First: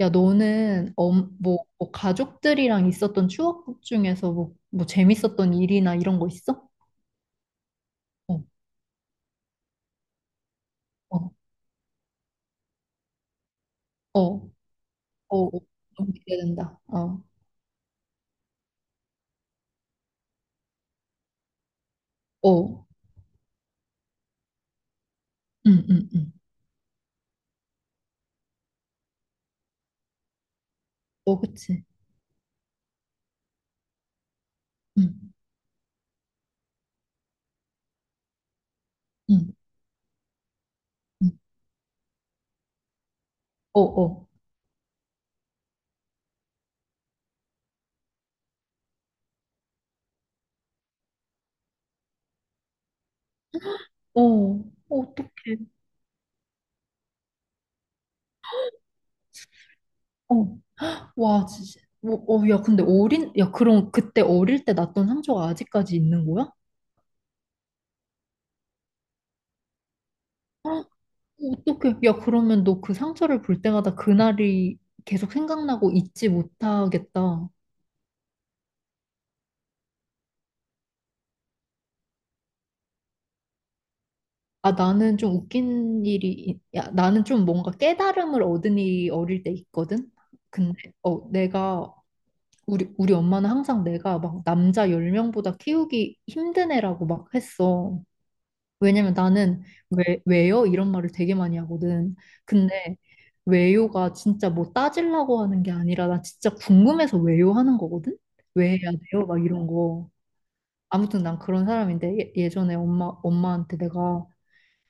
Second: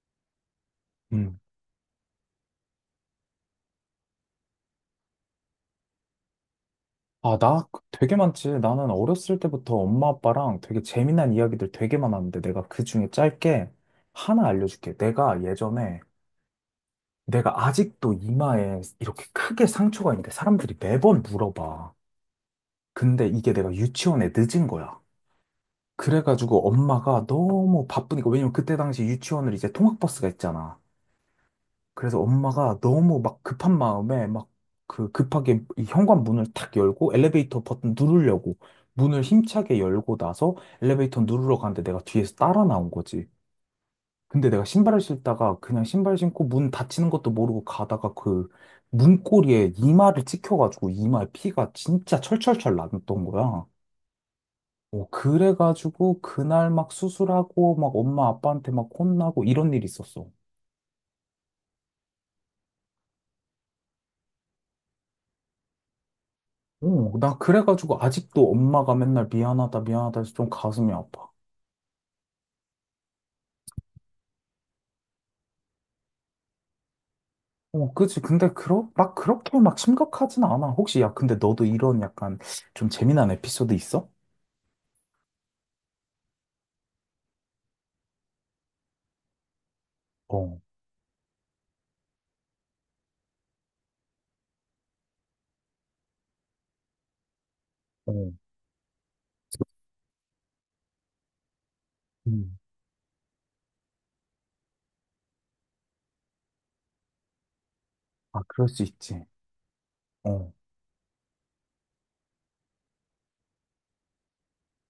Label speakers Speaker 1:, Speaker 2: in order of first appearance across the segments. Speaker 1: 야, 너는 엄
Speaker 2: 음.
Speaker 1: 뭐 가족들이랑 있었던 추억 중에서 뭐 재밌었던 일이나 이런 거 있어?
Speaker 2: 아, 나 되게
Speaker 1: 어,
Speaker 2: 많지. 나는 어렸을 때부터 엄마 아빠랑 되게 재미난
Speaker 1: 어,
Speaker 2: 이야기들 되게 많았는데, 내가 그 중에 짧게 하나
Speaker 1: 어,
Speaker 2: 알려줄게.
Speaker 1: 어, 어, 너무 기대된다. 어,
Speaker 2: 내가 아직도 이마에 이렇게 크게 상처가 있는데 사람들이 매번 물어봐.
Speaker 1: 어,
Speaker 2: 근데 이게 내가 유치원에 늦은 거야.
Speaker 1: 응, 응, 응.
Speaker 2: 그래가지고 엄마가 너무 바쁘니까, 왜냐면 그때 당시 유치원을 이제 통학버스가 있잖아.
Speaker 1: 어, 그치.
Speaker 2: 그래서 엄마가 너무 막 급한 마음에 막 그
Speaker 1: 응,
Speaker 2: 급하게 이 현관 문을 탁 열고, 엘리베이터 버튼 누르려고 문을
Speaker 1: 응,
Speaker 2: 힘차게 열고 나서 엘리베이터
Speaker 1: 응.
Speaker 2: 누르러 가는데 내가 뒤에서 따라 나온 거지.
Speaker 1: 어, 어,
Speaker 2: 근데 내가 신발을 신다가 그냥 신발 신고 문 닫히는 것도 모르고 가다가 그 문고리에 이마를 찍혀가지고 이마에 피가 진짜 철철철 났던 거야.
Speaker 1: 어,
Speaker 2: 어,
Speaker 1: 어떡해.
Speaker 2: 그래가지고 그날 막 수술하고 막 엄마 아빠한테 막 혼나고 이런 일이 있었어.
Speaker 1: 어, 와, 진짜. 어, 어, 야, 근데 야, 그럼 그때 어릴 때 났던 상처가 아직까지 있는 거야?
Speaker 2: 어, 나 그래가지고 아직도 엄마가 맨날 미안하다, 미안하다 해서 좀
Speaker 1: 헉,
Speaker 2: 가슴이 아파.
Speaker 1: 어떡해. 야, 그러면 너 그 상처를 볼 때마다 그날이 계속 생각나고 잊지 못하겠다.
Speaker 2: 어, 그치. 근데 막 그렇게 막 심각하진 않아. 혹시, 야, 근데 너도 이런 약간 좀 재미난 에피소드 있어?
Speaker 1: 아, 나는 좀 웃긴 일이, 야, 나는 좀 뭔가 깨달음을 얻은 일이 어릴 때 있거든?
Speaker 2: 어,
Speaker 1: 근데 우리 엄마는 항상 내가 막 남자 10명보다 키우기 힘든 애라고 막 했어.
Speaker 2: 어,
Speaker 1: 왜냐면 나는 왜요? 이런 말을 되게 많이 하거든.
Speaker 2: 음.
Speaker 1: 근데 왜요가 진짜 뭐 따지려고 하는 게 아니라 나 진짜 궁금해서 왜요 하는 거거든?
Speaker 2: 아, 그럴
Speaker 1: 왜
Speaker 2: 수
Speaker 1: 해야
Speaker 2: 있지.
Speaker 1: 돼요? 막 이런 거.
Speaker 2: 어,
Speaker 1: 아무튼 난 그런 사람인데 예전에 엄마한테 내가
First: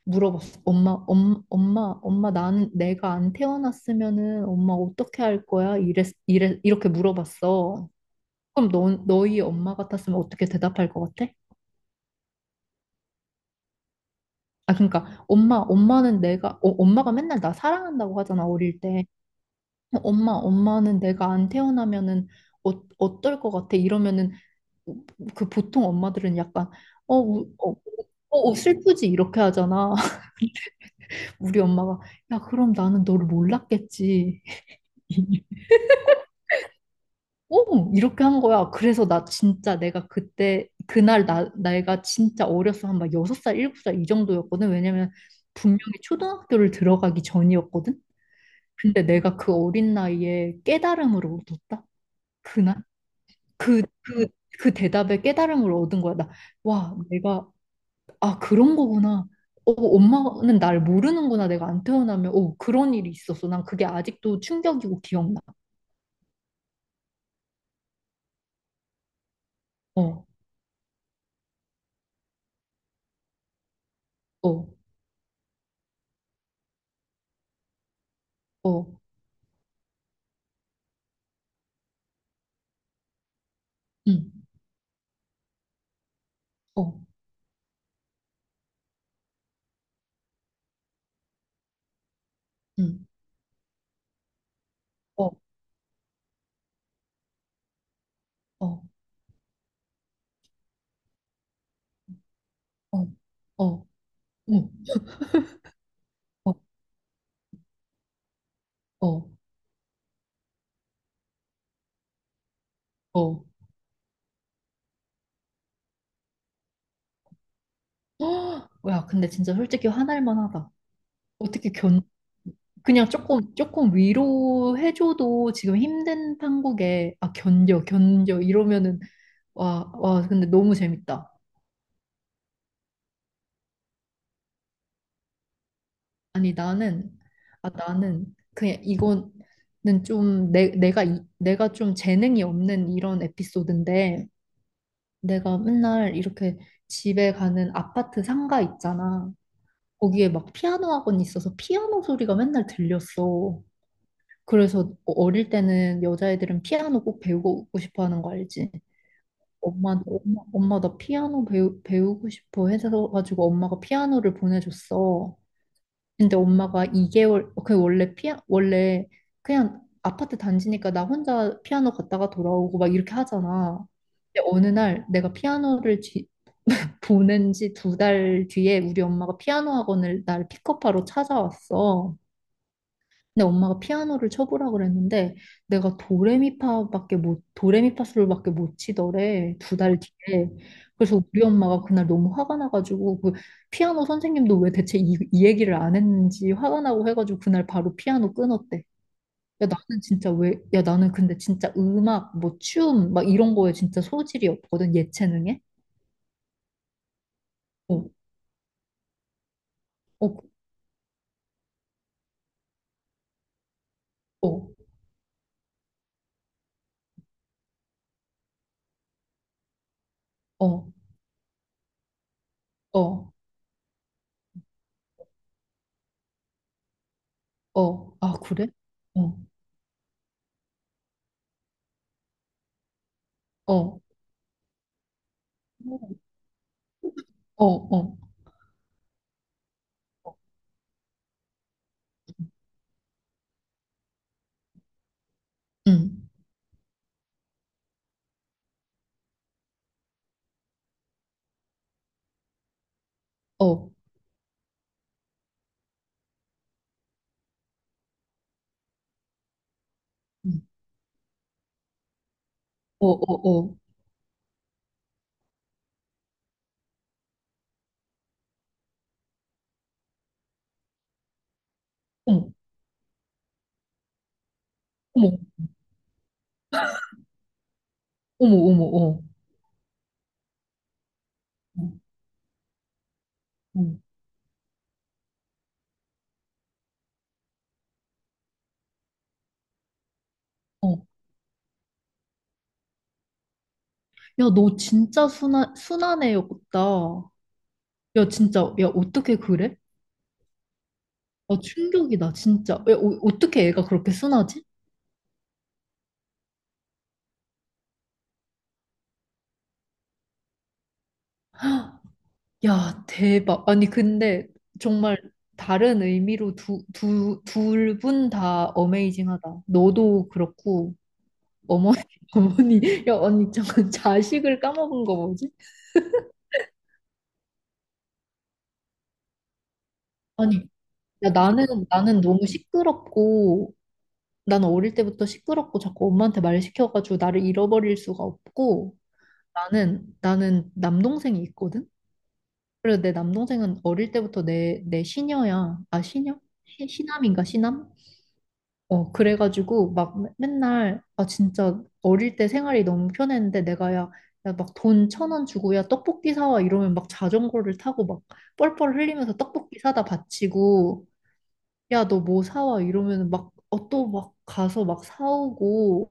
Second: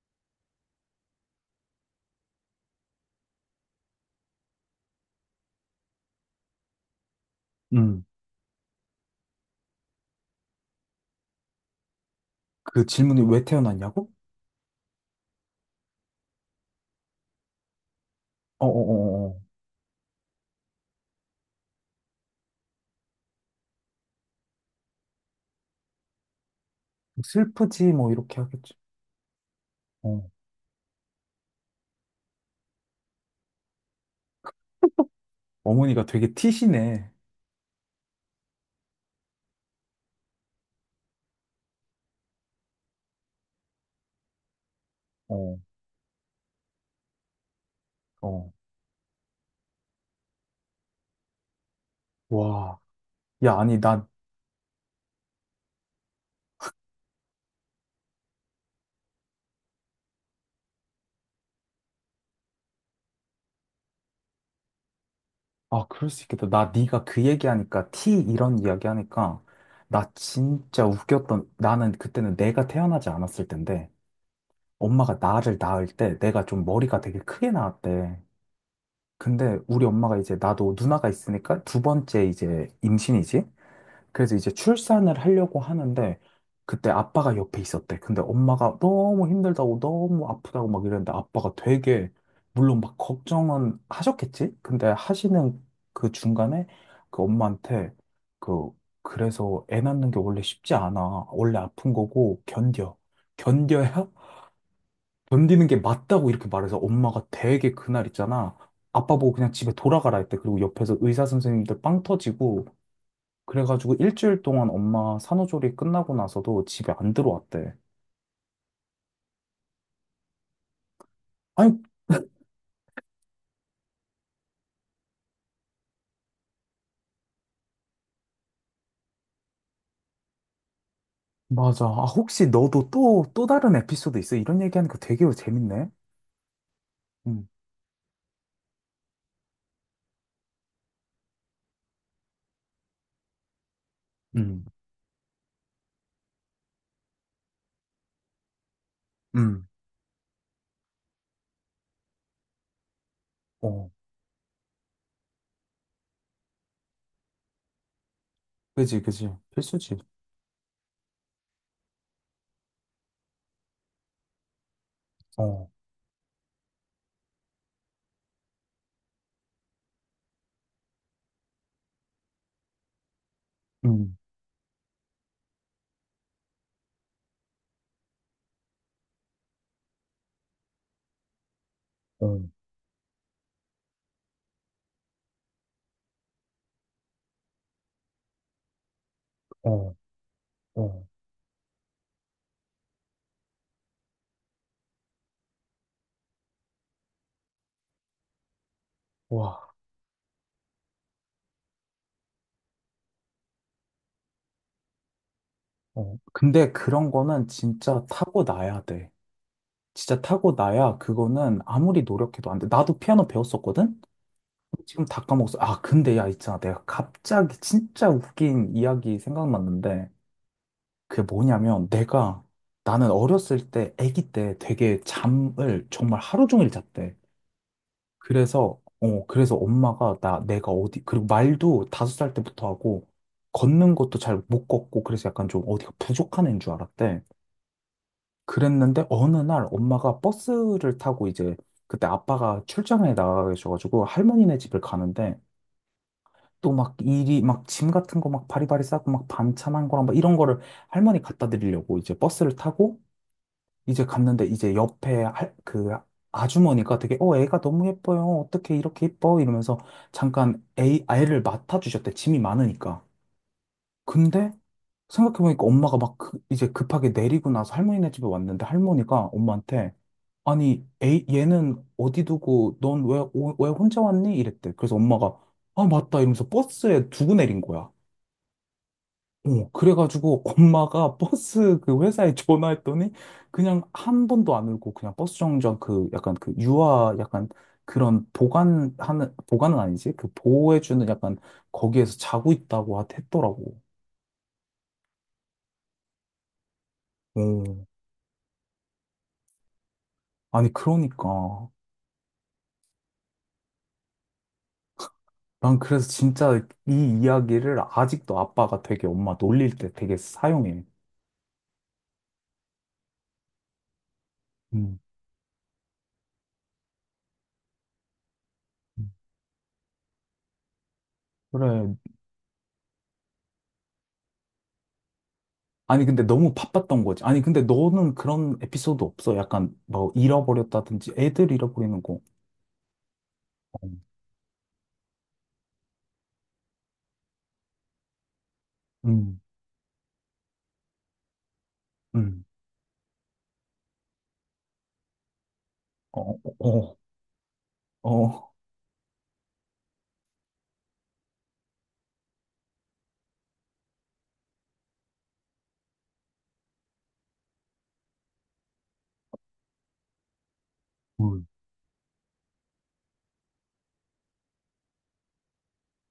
Speaker 1: 물어봤어. 엄마, 나는 내가 안 태어났으면은 엄마 어떻게 할 거야? 이렇게 물어봤어.
Speaker 2: 음.
Speaker 1: 그럼 너희 엄마 같았으면 어떻게 대답할 것 같아?
Speaker 2: 그 질문이 왜 태어났냐고?
Speaker 1: 아, 그러니까 엄마는 엄마가 맨날 나 사랑한다고 하잖아,
Speaker 2: 어어어어.
Speaker 1: 어릴 때.
Speaker 2: 어, 어, 어, 어.
Speaker 1: 엄마는 내가 안 태어나면은 어, 어떨 것 같아? 이러면은 그 보통 엄마들은 약간 어, 우- 어,
Speaker 2: 슬프지, 뭐, 이렇게 하겠지.
Speaker 1: 슬프지 이렇게 하잖아.
Speaker 2: 어,
Speaker 1: 우리 엄마가 야, 그럼 나는 너를 몰랐겠지.
Speaker 2: 어머니가 되게 티시네.
Speaker 1: 오! 이렇게 한 거야. 그래서 나 진짜 내가 그날 나이가 진짜 어렸어. 한 막 6살 7살 이 정도였거든. 왜냐면
Speaker 2: 어,
Speaker 1: 분명히 초등학교를 들어가기 전이었거든.
Speaker 2: 어.
Speaker 1: 근데 내가 그 어린 나이에 깨달음을 얻었다. 그날?
Speaker 2: 와. 야, 아니,
Speaker 1: 그,
Speaker 2: 나.
Speaker 1: 그, 그 대답에 깨달음을 얻은 거야. 와, 아, 그런 거구나. 엄마는 날 모르는구나. 내가 안 태어나면, 그런 일이 있었어. 난 그게 아직도 충격이고 기억나.
Speaker 2: 아, 그럴 수 있겠다. 나 네가 그 얘기하니까 티 이런 이야기하니까 나
Speaker 1: 어,
Speaker 2: 진짜 웃겼던, 나는 그때는 내가 태어나지 않았을 텐데,
Speaker 1: 어,
Speaker 2: 엄마가 나를 낳을 때 내가 좀 머리가 되게 크게 나왔대.
Speaker 1: 어,
Speaker 2: 근데 우리 엄마가 이제 나도 누나가 있으니까 두 번째 이제 임신이지?
Speaker 1: 응,
Speaker 2: 그래서 이제 출산을 하려고 하는데 그때
Speaker 1: 어,
Speaker 2: 아빠가 옆에 있었대. 근데 엄마가 너무 힘들다고 너무 아프다고 막 이랬는데, 아빠가 되게, 물론 막
Speaker 1: 응.
Speaker 2: 걱정은 하셨겠지? 근데
Speaker 1: 어.
Speaker 2: 하시는 그 중간에 그 엄마한테 그,
Speaker 1: 어,
Speaker 2: 그래서 애 낳는 게 원래 쉽지 않아, 원래 아픈 거고 견뎌,
Speaker 1: 어, 어,
Speaker 2: 견뎌야
Speaker 1: 응,
Speaker 2: 견디는 게 맞다고 이렇게
Speaker 1: 어,
Speaker 2: 말해서, 엄마가 되게 그날 있잖아, 아빠
Speaker 1: 어,
Speaker 2: 보고 그냥 집에 돌아가라 했대. 그리고 옆에서 의사 선생님들 빵 터지고
Speaker 1: 어.
Speaker 2: 그래가지고 일주일 동안 엄마 산후조리 끝나고 나서도 집에 안 들어왔대.
Speaker 1: 야, 근데 진짜 솔직히 화날 만하다. 어떻게
Speaker 2: 아니,
Speaker 1: 견, 그냥 조금 위로해줘도 지금 힘든 판국에, 아, 견뎌, 견뎌, 이러면은, 와, 근데 너무 재밌다.
Speaker 2: 맞아. 아, 혹시 너도 또, 또 다른 에피소드 있어? 이런 얘기하니까 되게 재밌네.
Speaker 1: 아니, 나는,
Speaker 2: 응,
Speaker 1: 아, 그냥 이거는 좀, 내가 좀 재능이 없는 이런 에피소드인데,
Speaker 2: 응,
Speaker 1: 내가 맨날 이렇게 집에 가는 아파트 상가 있잖아.
Speaker 2: 응.
Speaker 1: 거기에 막 피아노 학원이 있어서 피아노 소리가 맨날 들렸어.
Speaker 2: 어,
Speaker 1: 그래서 어릴 때는 여자애들은 피아노 꼭 배우고 싶어 하는 거 알지?
Speaker 2: 그지, 그지. 필수지.
Speaker 1: 엄마한테 엄마 나 피아노 배우고 싶어 해서 가지고 엄마가 피아노를 보내줬어.
Speaker 2: 어,
Speaker 1: 근데 엄마가 2개월 그 원래 피아 원래 그냥 아파트 단지니까 나 혼자 피아노 갔다가 돌아오고 막 이렇게 하잖아.
Speaker 2: 응,
Speaker 1: 근데 어느 날 내가 보낸 지 2달 뒤에 우리 엄마가 피아노 학원을 나를 픽업하러 찾아왔어.
Speaker 2: 어,
Speaker 1: 근데 엄마가 피아노를 쳐보라 그랬는데 내가 도레미파밖에 못 도레미파솔밖에 못 치더래 두
Speaker 2: 어,
Speaker 1: 달 뒤에.
Speaker 2: 어.
Speaker 1: 그래서 우리 엄마가 그날 너무 화가 나가지고 그 피아노 선생님도 왜 대체 이 얘기를 안 했는지 화가 나고 해가지고 그날 바로 피아노 끊었대.
Speaker 2: 와,
Speaker 1: 야 나는 근데 진짜 음악 뭐 춤 막 이런 거에 진짜 소질이 없거든 예체능에.
Speaker 2: 어. 근데 그런 거는 진짜
Speaker 1: 어,
Speaker 2: 타고 나야 돼. 진짜
Speaker 1: 어,
Speaker 2: 타고 나야, 그거는 아무리 노력해도 안 돼. 나도 피아노 배웠었거든?
Speaker 1: 어,
Speaker 2: 지금 다 까먹었어. 아, 근데 야, 있잖아, 내가 갑자기 진짜 웃긴 이야기 생각났는데,
Speaker 1: 어.
Speaker 2: 그게 뭐냐면 내가, 나는
Speaker 1: 어.
Speaker 2: 어렸을 때 아기 때 되게 잠을 정말 하루 종일 잤대.
Speaker 1: 어, 아, 그래?
Speaker 2: 그래서 어
Speaker 1: 어,
Speaker 2: 그래서 엄마가 나 내가 어디, 그리고 말도 5살 때부터 하고 걷는
Speaker 1: 어,
Speaker 2: 것도 잘 못 걷고 그래서 약간 좀 어디가 부족한 애인 줄 알았대.
Speaker 1: 어, 어,
Speaker 2: 그랬는데 어느 날 엄마가 버스를 타고 이제, 그때 아빠가 출장에 나가 계셔가지고 할머니네 집을 가는데,
Speaker 1: 응,
Speaker 2: 또 막 일이 막 짐 같은 거 막 바리바리 싸고 막 반찬 한 거랑 막 이런 거를 할머니 갖다 드리려고 이제 버스를 타고
Speaker 1: 어,
Speaker 2: 이제 갔는데, 이제 옆에 그 아주머니가 되게, 어, 애가 너무 예뻐요, 어떻게 이렇게 예뻐? 이러면서 잠깐
Speaker 1: 응,
Speaker 2: 애 아이를 맡아주셨대. 짐이 많으니까.
Speaker 1: 어, 어, 어,
Speaker 2: 근데 생각해보니까 엄마가 막 이제 급하게 내리고 나서 할머니네 집에 왔는데, 할머니가 엄마한테, 아니 애 얘는 어디
Speaker 1: 어머,
Speaker 2: 두고 넌 왜 혼자 왔니? 이랬대. 그래서 엄마가, 아 맞다, 이러면서 버스에 두고 내린 거야.
Speaker 1: 어머, 어머, 어머,
Speaker 2: 어, 그래가지고 엄마가 버스
Speaker 1: 어,
Speaker 2: 그 회사에 전화했더니,
Speaker 1: 어,
Speaker 2: 그냥 한 번도 안 울고 그냥 버스 정류장, 그 약간 그 유아 약간 그런 보관하는, 보관은 아니지? 그
Speaker 1: 어.
Speaker 2: 보호해주는
Speaker 1: 어.
Speaker 2: 약간, 거기에서 자고 있다고 했더라고.
Speaker 1: 야, 너 진짜 순한 애였다.
Speaker 2: 오.
Speaker 1: 야, 진짜, 야, 어떻게 그래?
Speaker 2: 아니,
Speaker 1: 아,
Speaker 2: 그러니까.
Speaker 1: 충격이다, 진짜. 야, 어떻게 애가 그렇게 순하지?
Speaker 2: 난 그래서 진짜 이 이야기를 아직도 아빠가 되게 엄마 놀릴 때 되게 사용해.
Speaker 1: 야, 대박. 아니, 근데
Speaker 2: 음.
Speaker 1: 정말 다른 의미로 둘 분 다 어메이징하다. 너도 그렇고,
Speaker 2: 그래.
Speaker 1: 어머니, 어머니, 야, 언니, 잠깐 자식을 까먹은 거 뭐지?
Speaker 2: 아니, 근데 너무 바빴던 거지. 아니, 근데 너는 그런 에피소드 없어? 약간 뭐
Speaker 1: 아니,
Speaker 2: 잃어버렸다든지,
Speaker 1: 야,
Speaker 2: 애들
Speaker 1: 나는,
Speaker 2: 잃어버리는 거.
Speaker 1: 나는 너무 시끄럽고,
Speaker 2: 어,
Speaker 1: 나는 어릴 때부터 시끄럽고 자꾸 엄마한테 말 시켜가지고 나를 잃어버릴 수가 없고,
Speaker 2: 음,
Speaker 1: 나는 남동생이 있거든?
Speaker 2: 음,
Speaker 1: 그래서 내 남동생은 어릴 때부터 내 시녀야. 아,
Speaker 2: 어,
Speaker 1: 시녀?
Speaker 2: 어,
Speaker 1: 시남인가, 시남?
Speaker 2: 어, 어.
Speaker 1: 어, 그래가지고 막 날 아 진짜 어릴 때 생활이 너무 편했는데 내가 야, 야 막 돈 1,000원 주고 야 떡볶이 사와 이러면 막 자전거를 타고 막 뻘뻘 흘리면서 떡볶이 사다 바치고
Speaker 2: 음.
Speaker 1: 야 너 뭐 사와 이러면 막 또 막 가서 막 사오고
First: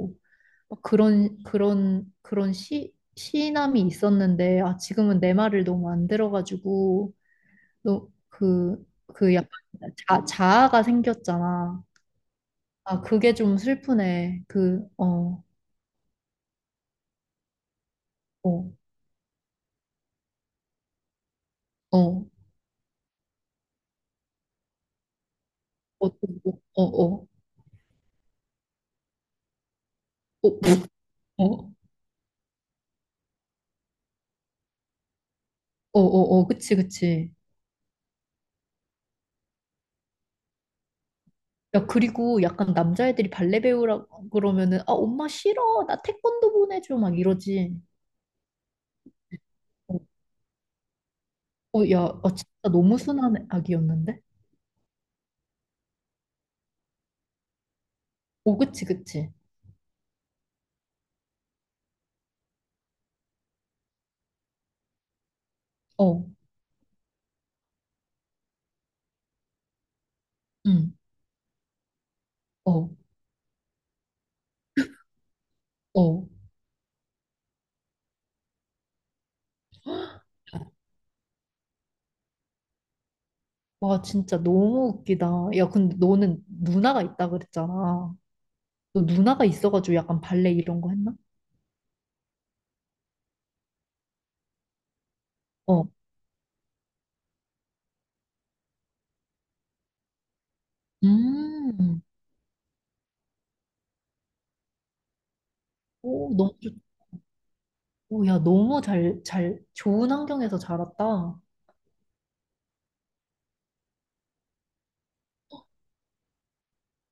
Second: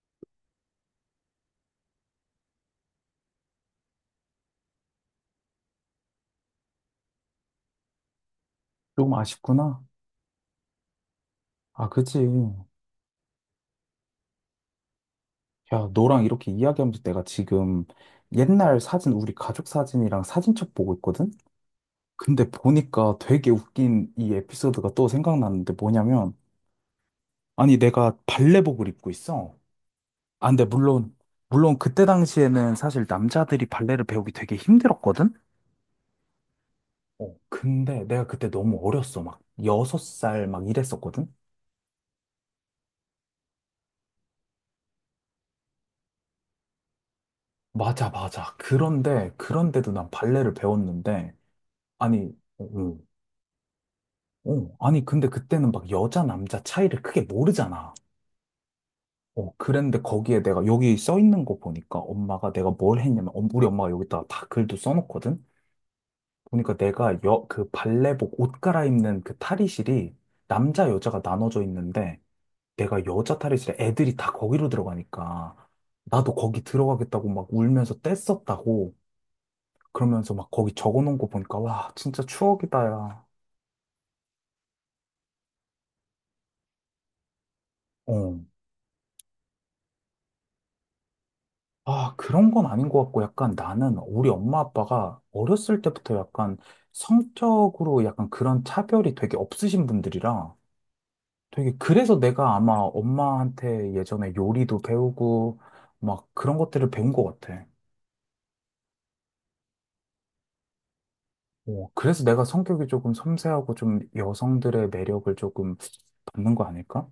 Speaker 1: 막 그런 시 시인함이 있었는데 아 지금은 내 말을 너무 안 들어가지고
Speaker 2: 좀
Speaker 1: 너그그 약간
Speaker 2: 아쉽구나.
Speaker 1: 자아가 생겼잖아.
Speaker 2: 아, 그치.
Speaker 1: 아, 그게 좀 슬프네. 어,
Speaker 2: 야, 너랑 이렇게 이야기하면서 내가 지금
Speaker 1: 어,
Speaker 2: 옛날 사진, 우리 가족 사진이랑 사진첩 보고 있거든?
Speaker 1: 어, 어,
Speaker 2: 근데 보니까 되게 웃긴 이 에피소드가 또 생각났는데
Speaker 1: 어,
Speaker 2: 뭐냐면,
Speaker 1: 어, 어, 어,
Speaker 2: 아니, 내가 발레복을 입고 있어. 아, 근데 물론,
Speaker 1: 어,
Speaker 2: 물론 그때 당시에는 사실 남자들이 발레를 배우기 되게 힘들었거든?
Speaker 1: 어, 어, 어, 그치, 그치.
Speaker 2: 어, 근데 내가 그때 너무 어렸어. 막 6살 막 이랬었거든?
Speaker 1: 야, 그리고 약간 남자애들이 발레 배우라고 그러면은, 아, 엄마 싫어. 나 태권도 보내줘. 막 이러지.
Speaker 2: 맞아, 맞아. 그런데, 그런데도
Speaker 1: 어,
Speaker 2: 난 발레를 배웠는데,
Speaker 1: 어, 야, 아,
Speaker 2: 아니,
Speaker 1: 진짜
Speaker 2: 어,
Speaker 1: 너무
Speaker 2: 어,
Speaker 1: 순한 아기였는데?
Speaker 2: 어, 아니, 근데 그때는 막 여자, 남자 차이를 크게 모르잖아.
Speaker 1: 어, 그치, 그치.
Speaker 2: 어, 그랬는데 거기에 내가 여기 써 있는 거 보니까 엄마가 내가 뭘 했냐면, 우리 엄마가 여기다가 다 글도 써놓거든?
Speaker 1: 어,
Speaker 2: 보니까 내가 그 발레복 옷 갈아입는 그 탈의실이 남자,
Speaker 1: 응,
Speaker 2: 여자가 나눠져 있는데,
Speaker 1: 어,
Speaker 2: 내가 여자 탈의실에 애들이 다 거기로 들어가니까
Speaker 1: 어.
Speaker 2: 나도 거기 들어가겠다고 막 울면서 뗐었다고, 그러면서 막 거기 적어 놓은 거 보니까, 와, 진짜 추억이다, 야.
Speaker 1: 와, 진짜 너무 웃기다. 야, 근데 너는 누나가 있다 그랬잖아.
Speaker 2: 어.
Speaker 1: 너 누나가 있어가지고 약간 발레 이런 거 했나?
Speaker 2: 아, 그런 건 아닌 것 같고, 약간 나는 우리 엄마 아빠가 어렸을
Speaker 1: 어.
Speaker 2: 때부터 약간 성적으로 약간 그런 차별이 되게 없으신 분들이라 되게,
Speaker 1: 음.
Speaker 2: 그래서 내가 아마 엄마한테 예전에 요리도 배우고 막
Speaker 1: 오,
Speaker 2: 그런 것들을 배운 것 같아.
Speaker 1: 오, 야, 너무 좋은 환경에서 자랐다.
Speaker 2: 어, 그래서 내가 성격이 조금 섬세하고 좀 여성들의 매력을 조금 받는 거 아닐까?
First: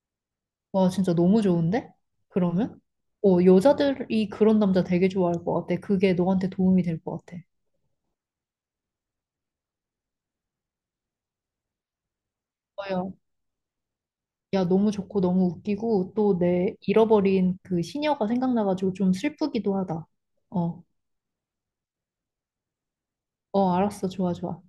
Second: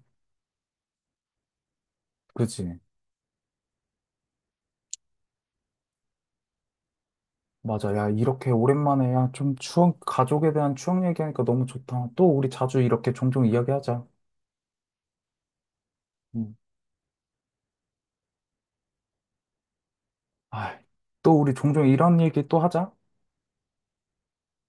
Speaker 1: 와, 진짜 너무 좋은데?
Speaker 2: 그지?
Speaker 1: 그러면? 어, 여자들이 그런 남자 되게 좋아할 것 같아. 그게 너한테 도움이 될 것 같아.
Speaker 2: 맞아. 야, 이렇게 오랜만에, 야, 좀 추억, 가족에 대한 추억 얘기하니까 너무 좋다. 또 우리 자주
Speaker 1: 어, 야,
Speaker 2: 이렇게 종종 이야기하자.
Speaker 1: 야, 너무 좋고 너무 웃기고 또
Speaker 2: 음.
Speaker 1: 내 잃어버린 그 시녀가 생각나가지고 좀 슬프기도 하다.
Speaker 2: 아,
Speaker 1: 어,
Speaker 2: 또 우리 종종 이런 얘기 또 하자.
Speaker 1: 어, 알았어. 좋아, 좋아.